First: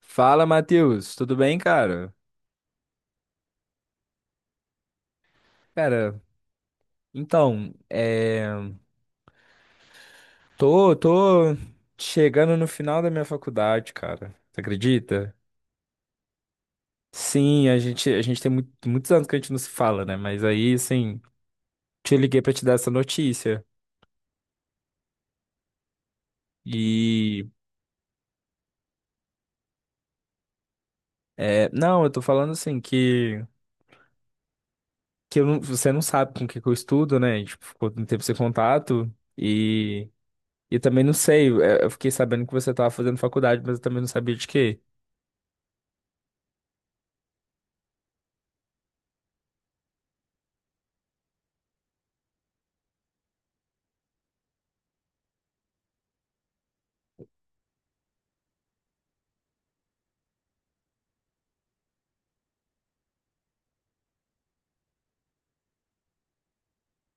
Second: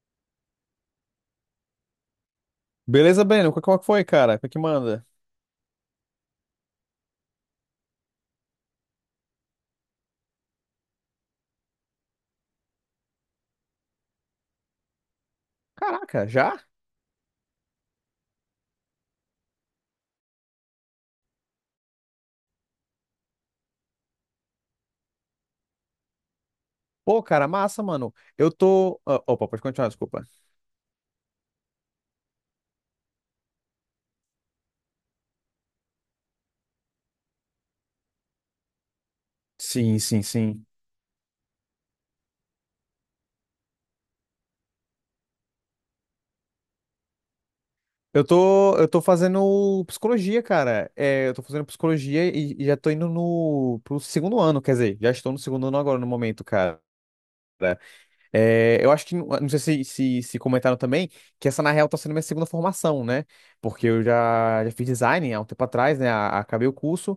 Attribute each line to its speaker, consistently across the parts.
Speaker 1: Fala, Matheus, tudo bem, cara?
Speaker 2: Beleza, Breno? Qual que foi, cara? Qual que manda?
Speaker 1: Cara, então, é... tô chegando no final da minha faculdade, cara. Você acredita?
Speaker 2: Caraca, já?
Speaker 1: Sim, a gente tem muitos anos que a gente não se fala, né? Mas aí, assim, te liguei pra te dar essa notícia.
Speaker 2: Pô,
Speaker 1: E,
Speaker 2: cara, massa, mano. Opa, pode continuar, desculpa.
Speaker 1: não, eu tô falando assim que eu não- você não sabe com o que que eu estudo, né? A gente ficou um tempo sem contato
Speaker 2: Sim,
Speaker 1: e,
Speaker 2: sim, sim.
Speaker 1: e também não sei. Eu fiquei sabendo que você tava fazendo faculdade, mas eu também não sabia de quê.
Speaker 2: Eu tô fazendo psicologia, cara. Eu tô fazendo psicologia e já tô indo no, pro segundo ano, quer dizer, já estou no segundo ano agora no momento, cara. É, eu acho que, não sei se comentaram também, que essa na real tá sendo minha segunda formação, né? Porque eu já fiz design há um tempo atrás, né? Acabei o curso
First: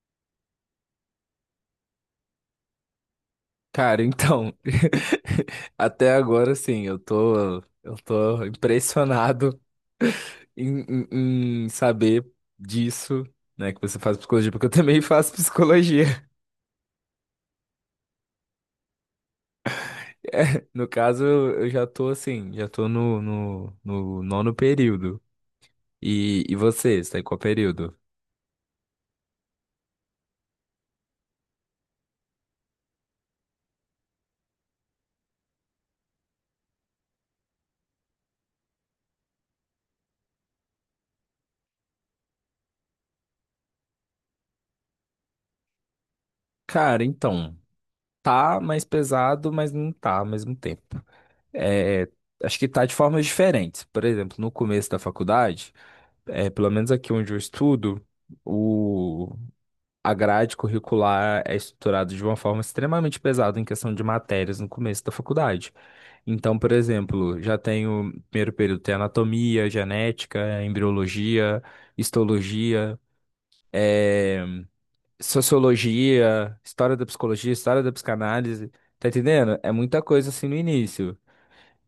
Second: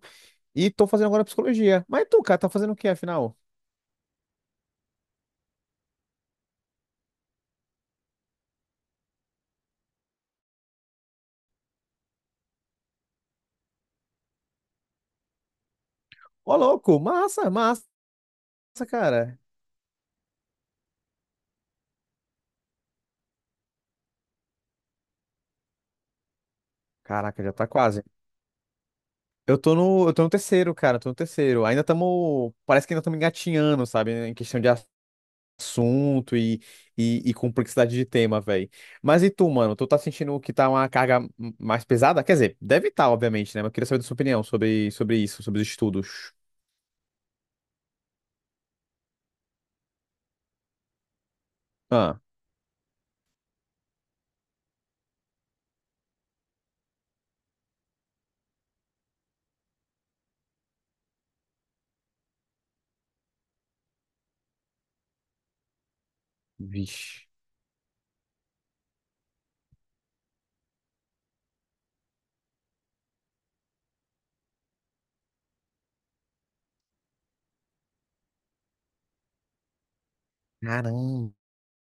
Speaker 2: e tô fazendo agora psicologia. Mas tu, cara, tá fazendo o que afinal?
Speaker 1: Cara, então, até agora sim, eu tô impressionado em, em saber disso, né, que você faz psicologia, porque eu também faço psicologia.
Speaker 2: Ô, louco, massa, massa, cara.
Speaker 1: É, no caso, eu já tô assim, já tô no nono período. E, você tá em qual
Speaker 2: Caraca, já tá
Speaker 1: período?
Speaker 2: quase. Eu tô no terceiro, cara, tô no terceiro. Ainda estamos, parece que ainda estamos engatinhando, sabe, em questão de assunto e complexidade de tema, velho. Mas e tu, mano? Tu tá sentindo que tá uma carga mais pesada? Quer dizer, deve estar, obviamente, né? Mas eu queria saber da sua opinião sobre, sobre isso, sobre os estudos.
Speaker 1: Cara, então, tá mais pesado, mas não tá ao mesmo tempo. É,
Speaker 2: Ah,
Speaker 1: acho que tá de formas diferentes. Por exemplo, no começo da faculdade. É, pelo menos aqui onde eu estudo, o... a grade curricular é estruturada de uma forma extremamente pesada em questão de matérias no começo da faculdade. Então, por
Speaker 2: vixe.
Speaker 1: exemplo, já tenho, primeiro período, tem anatomia, genética, embriologia, histologia, eh, sociologia, história da psicologia, história da psicanálise. Tá entendendo? É muita coisa assim no início.
Speaker 2: Caramba.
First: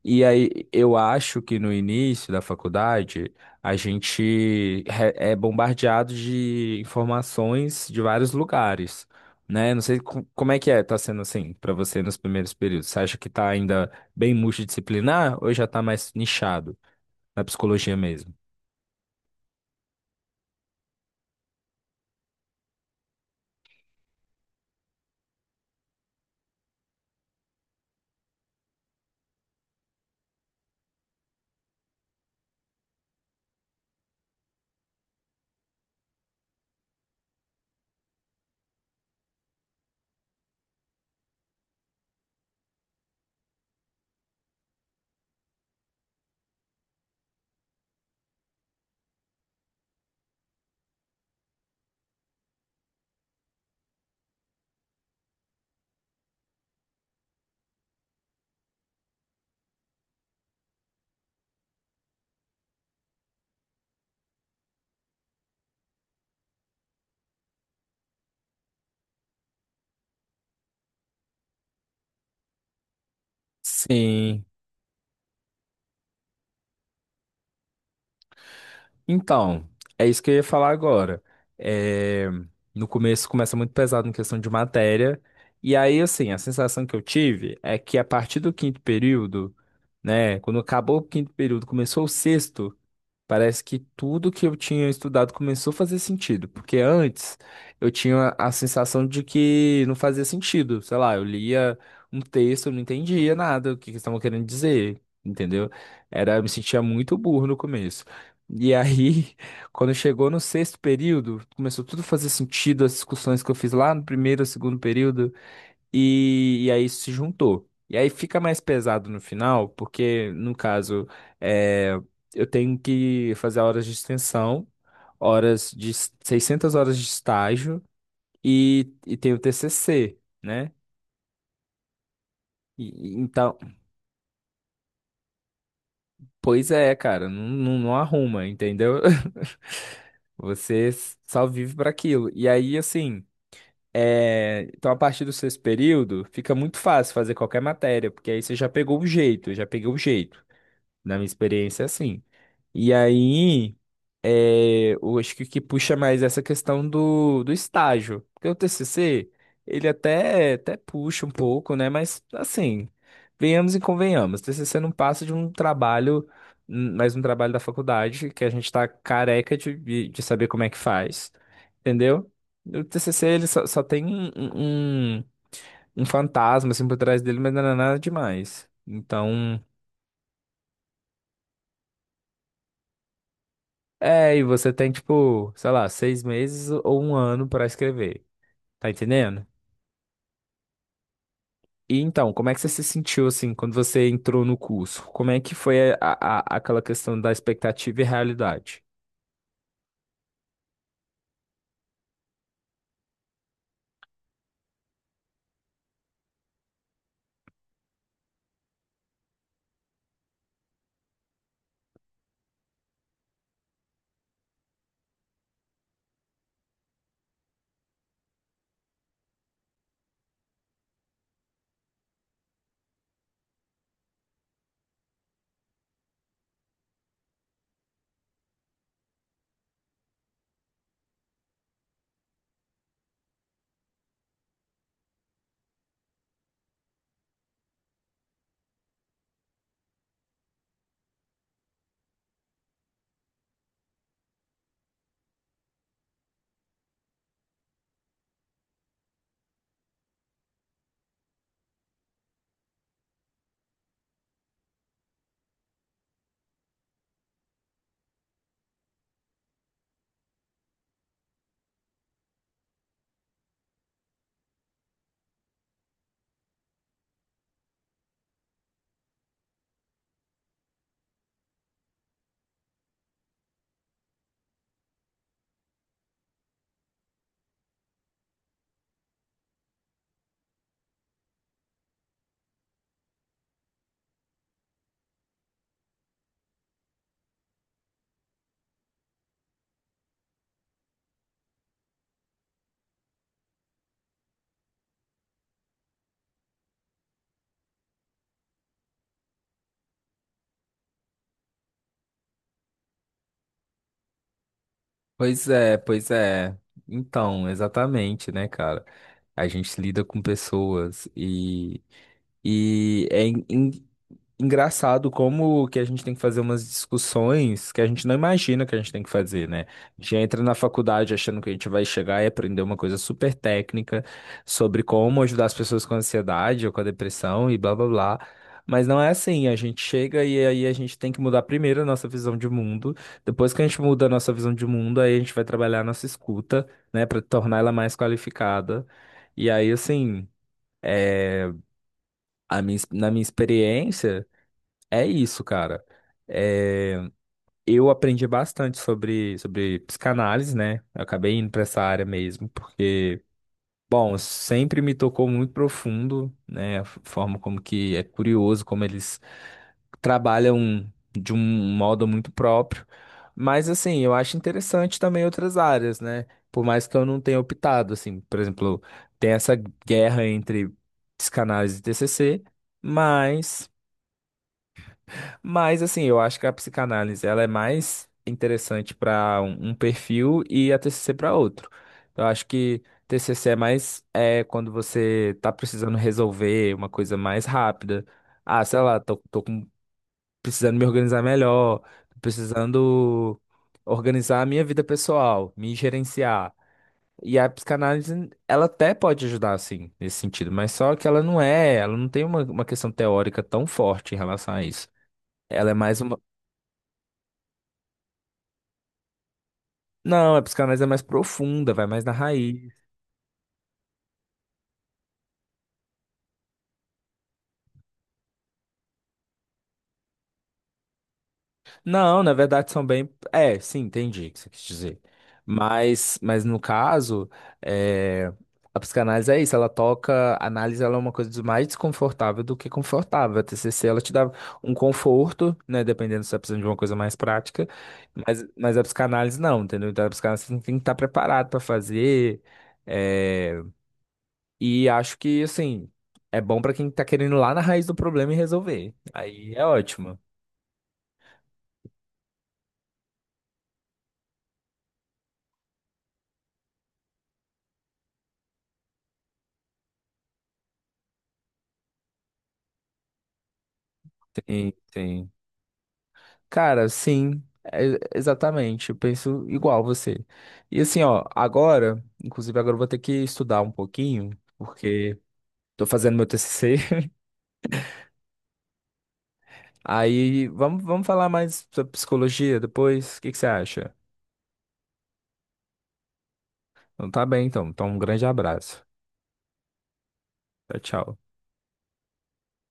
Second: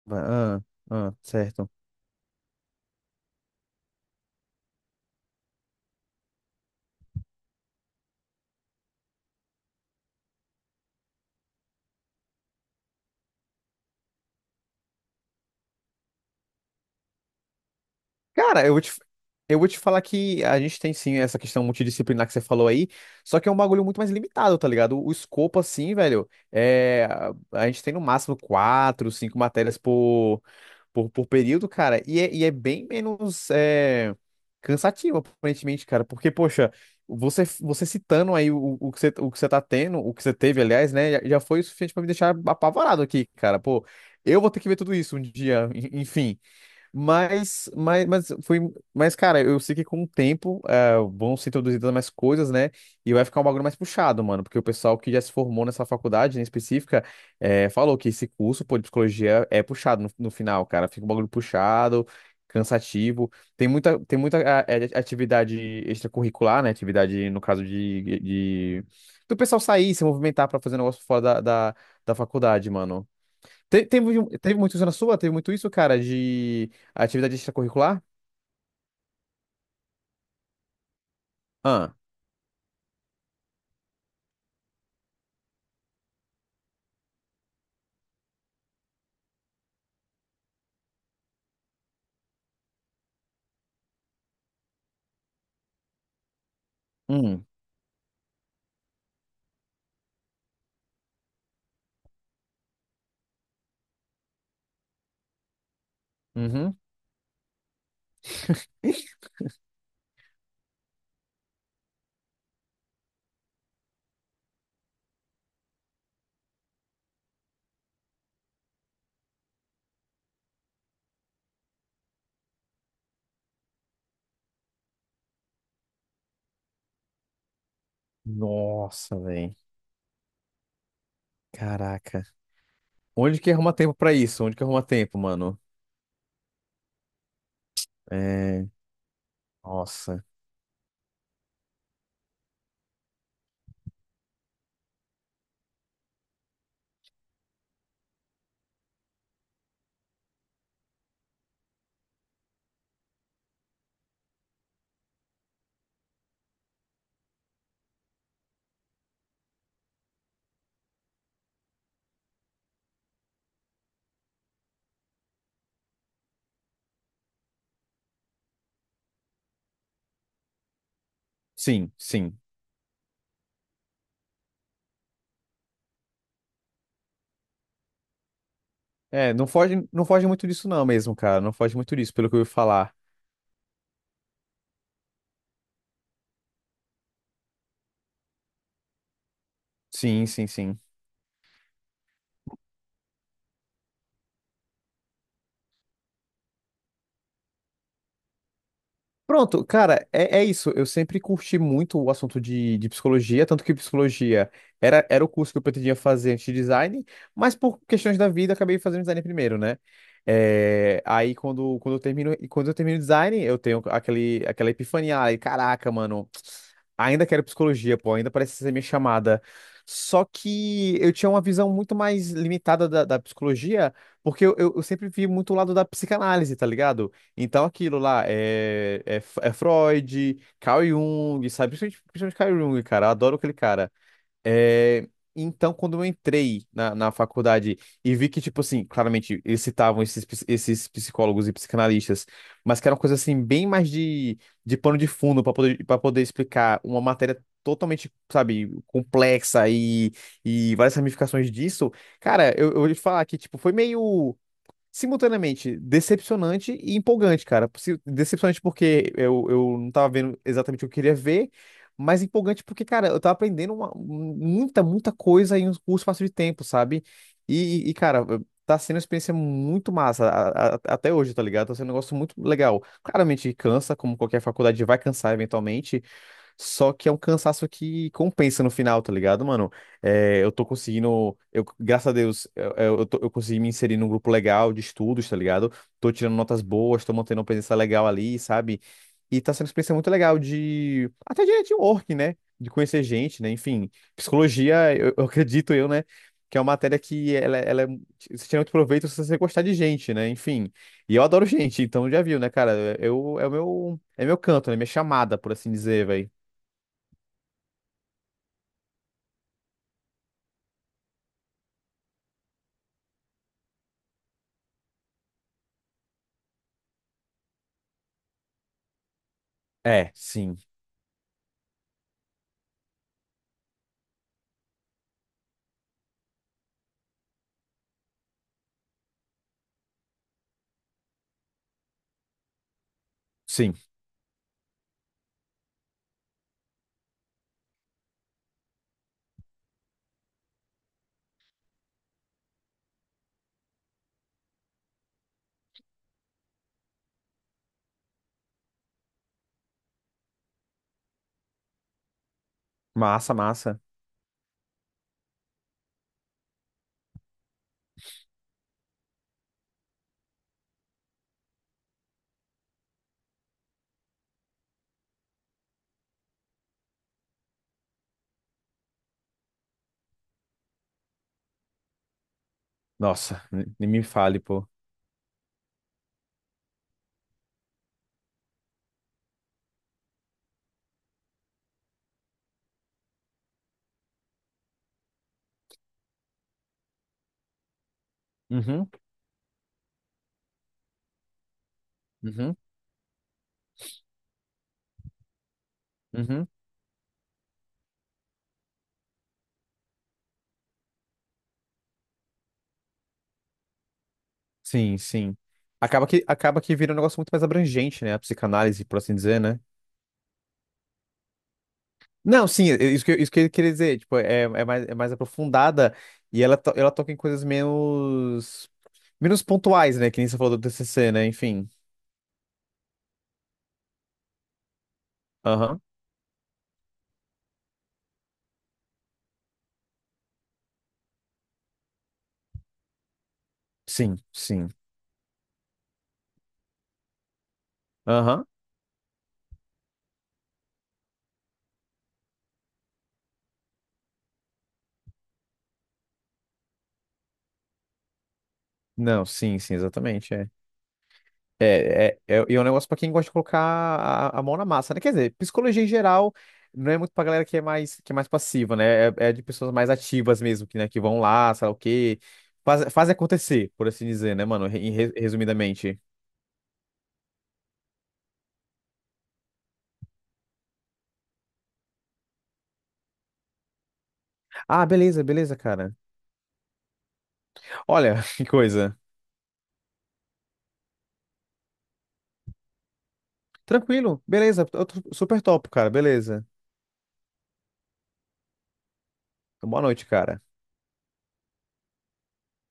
Speaker 1: E aí,
Speaker 2: Ah,
Speaker 1: eu
Speaker 2: ah,
Speaker 1: acho que
Speaker 2: certo.
Speaker 1: no início da faculdade, é bombardeado de informações de vários lugares, né? Não sei como é que é, tá sendo assim para você nos primeiros períodos. Você acha que tá ainda bem multidisciplinar ou já tá mais nichado na psicologia mesmo?
Speaker 2: Cara, eu vou te falar que a gente tem sim essa questão multidisciplinar que você falou aí, só que é um bagulho muito mais limitado, tá ligado? O escopo, assim, velho, a gente tem no máximo quatro, cinco matérias por período, cara, e é bem menos cansativo, aparentemente, cara, porque, poxa, você citando aí o que você tá tendo, o que você teve, aliás, né, já foi o suficiente pra me deixar apavorado aqui, cara, pô. Eu vou ter que ver tudo isso um dia, enfim. Mas foi. Mas, cara, eu sei que com o tempo vão se introduzindo mais coisas, né? E vai ficar um bagulho mais puxado, mano. Porque o pessoal que já se formou nessa faculdade, em específica, é, falou que esse curso, pô, de psicologia é puxado no final, cara. Fica um bagulho puxado, cansativo. Tem muita atividade extracurricular, né? Atividade, no caso, do pessoal sair, se movimentar pra fazer um negócio fora da faculdade, mano. Teve, um,
Speaker 1: Sim.
Speaker 2: teve muito isso na sua? Teve muito isso, cara, de atividade extracurricular?
Speaker 1: Então, é isso que eu ia falar agora.
Speaker 2: Ah,
Speaker 1: É, no começo começa muito pesado em questão de matéria, e aí, assim, a sensação que eu tive é que a partir do quinto período, né, quando acabou o quinto período, começou o sexto. Parece que tudo que eu tinha estudado começou a fazer sentido, porque antes
Speaker 2: hum,
Speaker 1: eu tinha a sensação de que não fazia sentido. Sei lá, eu lia um texto, eu não entendia nada o que que eles estavam querendo dizer, entendeu? Era, eu me
Speaker 2: uhum.
Speaker 1: sentia muito burro no começo. E aí, quando chegou no sexto período, começou tudo a fazer sentido, as discussões que eu fiz lá no primeiro, segundo período. E aí isso se juntou. E aí fica mais pesado no final, porque, no caso, é, eu tenho que fazer horas de extensão, 600 horas de estágio e
Speaker 2: Nossa,
Speaker 1: tenho
Speaker 2: velho.
Speaker 1: TCC, né?
Speaker 2: Caraca.
Speaker 1: E
Speaker 2: Onde que
Speaker 1: então,
Speaker 2: arruma tempo pra isso? Onde que arruma tempo, mano?
Speaker 1: pois é, cara, não arruma,
Speaker 2: É.
Speaker 1: entendeu?
Speaker 2: Nossa.
Speaker 1: Você só vive para aquilo. E aí, assim, é, então a partir do sexto período, fica muito fácil fazer qualquer matéria, porque aí você já pegou o jeito, já peguei o jeito. Na minha experiência, é assim. E aí, é, eu acho que o que puxa mais é essa questão do estágio. Porque o TCC, ele até puxa um pouco, né? Mas, assim, venhamos e convenhamos. TCC não passa de um trabalho, mais um trabalho da faculdade, que a gente tá careca de, de saber como é que faz,
Speaker 2: Sim,
Speaker 1: entendeu?
Speaker 2: sim.
Speaker 1: O TCC, ele só tem um um fantasma, assim, por trás dele, mas não é nada demais.
Speaker 2: É,
Speaker 1: Então.
Speaker 2: não foge muito disso, não, mesmo, cara. Não foge muito disso, pelo que eu ouvi falar.
Speaker 1: É, e você tem, tipo, sei lá, 6 meses ou um ano pra escrever. Tá entendendo?
Speaker 2: Sim, sim, sim.
Speaker 1: E então, como é que você se sentiu, assim, quando você entrou no curso? Como é que foi aquela questão da expectativa e realidade?
Speaker 2: Pronto, cara, é isso. Eu sempre curti muito o assunto de psicologia, tanto que psicologia era o curso que eu pretendia fazer antes de design, mas por questões da vida acabei fazendo design primeiro, né? É, quando eu termino, e quando eu termino design, eu tenho aquela epifania, ai, caraca, mano, ainda quero psicologia, pô, ainda parece ser minha chamada. Só que eu tinha uma visão muito mais limitada da psicologia, porque eu sempre vi muito o lado da psicanálise, tá ligado? Então, aquilo lá é Freud, Carl Jung, sabe? Principalmente, principalmente Carl Jung, cara. Eu adoro aquele cara. É, então, quando eu entrei na faculdade e vi que, tipo assim, claramente eles citavam esses psicólogos e psicanalistas, mas que era uma coisa assim, bem mais de pano de fundo para poder explicar uma matéria totalmente, sabe, complexa e várias ramificações disso. Eu vou te falar que, tipo, foi meio simultaneamente decepcionante e empolgante, cara. Decepcionante porque eu não tava vendo exatamente o que eu queria ver, mas empolgante porque, cara, eu tava aprendendo muita coisa em um curto espaço de tempo, sabe? Cara, tá sendo uma experiência muito massa até hoje, tá ligado? Tá sendo um negócio muito legal. Claramente cansa, como qualquer faculdade vai cansar eventualmente, só que é um cansaço que compensa no final, tá ligado, mano? É, eu tô conseguindo, eu, graças a Deus, eu consegui me inserir num grupo legal de estudos, tá ligado? Tô tirando notas boas, tô mantendo uma presença legal ali, sabe? E tá sendo uma experiência muito legal de, até de network, né? De conhecer gente, né? Enfim, psicologia, eu acredito eu, né? Que é uma matéria que você tira muito proveito se você gostar de gente, né? Enfim. E eu adoro gente, então já viu, né, cara? Eu, é o meu, é meu canto, né? Minha chamada,
Speaker 1: Pois
Speaker 2: por assim
Speaker 1: é,
Speaker 2: dizer,
Speaker 1: pois
Speaker 2: velho.
Speaker 1: é. Então, exatamente, né, cara? A gente lida com pessoas e E é en- en- engraçado como que a gente tem que fazer umas discussões que a gente não imagina que a gente tem que fazer, né? A
Speaker 2: É,
Speaker 1: gente entra na
Speaker 2: sim,
Speaker 1: faculdade achando que a gente vai chegar e aprender uma coisa super técnica sobre como ajudar as pessoas com ansiedade ou com a depressão e blá blá blá. Mas não é assim, a gente chega e aí a gente tem que mudar primeiro a nossa visão de mundo. Depois que a
Speaker 2: sim.
Speaker 1: gente muda a nossa visão de mundo, aí a gente vai trabalhar a nossa escuta, né, para tornar ela mais qualificada. E aí, assim, a minha, na minha experiência. É isso, cara. É, eu aprendi bastante sobre psicanálise, né? Eu acabei indo para essa área mesmo, porque,
Speaker 2: Massa, massa.
Speaker 1: bom, sempre me tocou muito profundo, né? A forma como que é curioso, como eles trabalham de um modo muito próprio. Mas, assim, eu acho interessante também outras áreas, né? Por mais que eu não tenha optado, assim, por exemplo, tem essa guerra entre psicanálise e TCC,
Speaker 2: Nossa,
Speaker 1: mas.
Speaker 2: nem me fale, pô.
Speaker 1: Mas assim, eu acho que a psicanálise ela é mais interessante para um perfil e a TCC para outro. Eu acho que TCC é mais é quando você tá precisando resolver uma coisa mais rápida. Ah, sei
Speaker 2: Uhum,
Speaker 1: lá, precisando me organizar melhor, tô
Speaker 2: uhum,
Speaker 1: precisando organizar a minha vida pessoal, me
Speaker 2: uhum.
Speaker 1: gerenciar. E a psicanálise, ela até pode ajudar, assim, nesse sentido, mas só que ela não é, ela não tem uma questão teórica tão forte em relação a isso.
Speaker 2: Sim, sim.
Speaker 1: Ela é mais uma,
Speaker 2: Acaba que vira um negócio muito mais abrangente, né? A psicanálise, por assim dizer, né?
Speaker 1: não, a psicanálise é mais profunda, vai mais na
Speaker 2: Não, sim,
Speaker 1: raiz.
Speaker 2: é isso isso que eu queria dizer. Tipo, é mais aprofundada e ela toca em coisas menos pontuais, né? Que nem você falou do TCC, né? Enfim.
Speaker 1: Não, na verdade são bem. É, sim, entendi o que você quis dizer.
Speaker 2: Aham.
Speaker 1: Mas no caso, é, a psicanálise é isso, ela toca. A análise ela é uma coisa mais desconfortável do que confortável. A TCC ela te
Speaker 2: Sim,
Speaker 1: dá
Speaker 2: sim.
Speaker 1: um conforto, né? Dependendo se você tá precisando de uma coisa mais prática.
Speaker 2: Aham.
Speaker 1: Mas a psicanálise não, entendeu? Então a psicanálise você tem que estar preparado para fazer. eh, E acho que, assim, é bom pra quem tá querendo ir lá na raiz do problema e resolver.
Speaker 2: Não,
Speaker 1: Aí
Speaker 2: sim,
Speaker 1: é
Speaker 2: sim,
Speaker 1: ótimo.
Speaker 2: exatamente. É. É um negócio pra quem gosta de colocar a mão na massa, né? Quer dizer, psicologia em geral não é muito pra galera que é que é mais passiva, né? É, é de pessoas mais ativas mesmo, que, né, que vão lá, sei lá o quê, faz acontecer, por assim dizer, né, mano?
Speaker 1: Sim, sim.
Speaker 2: Resumidamente.
Speaker 1: Cara, sim, exatamente. Eu penso igual você. E assim, ó, agora, inclusive agora eu vou ter que estudar um pouquinho,
Speaker 2: Ah,
Speaker 1: porque
Speaker 2: beleza, beleza,
Speaker 1: tô
Speaker 2: cara.
Speaker 1: fazendo meu TCC.
Speaker 2: Olha, que coisa.
Speaker 1: Aí vamos, vamos falar mais sobre psicologia depois. O que que você acha?
Speaker 2: Tranquilo, beleza, eu tô super top, cara, beleza.
Speaker 1: Então tá bem, então. Então um grande abraço.
Speaker 2: Boa noite, cara.
Speaker 1: Tchau, tchau.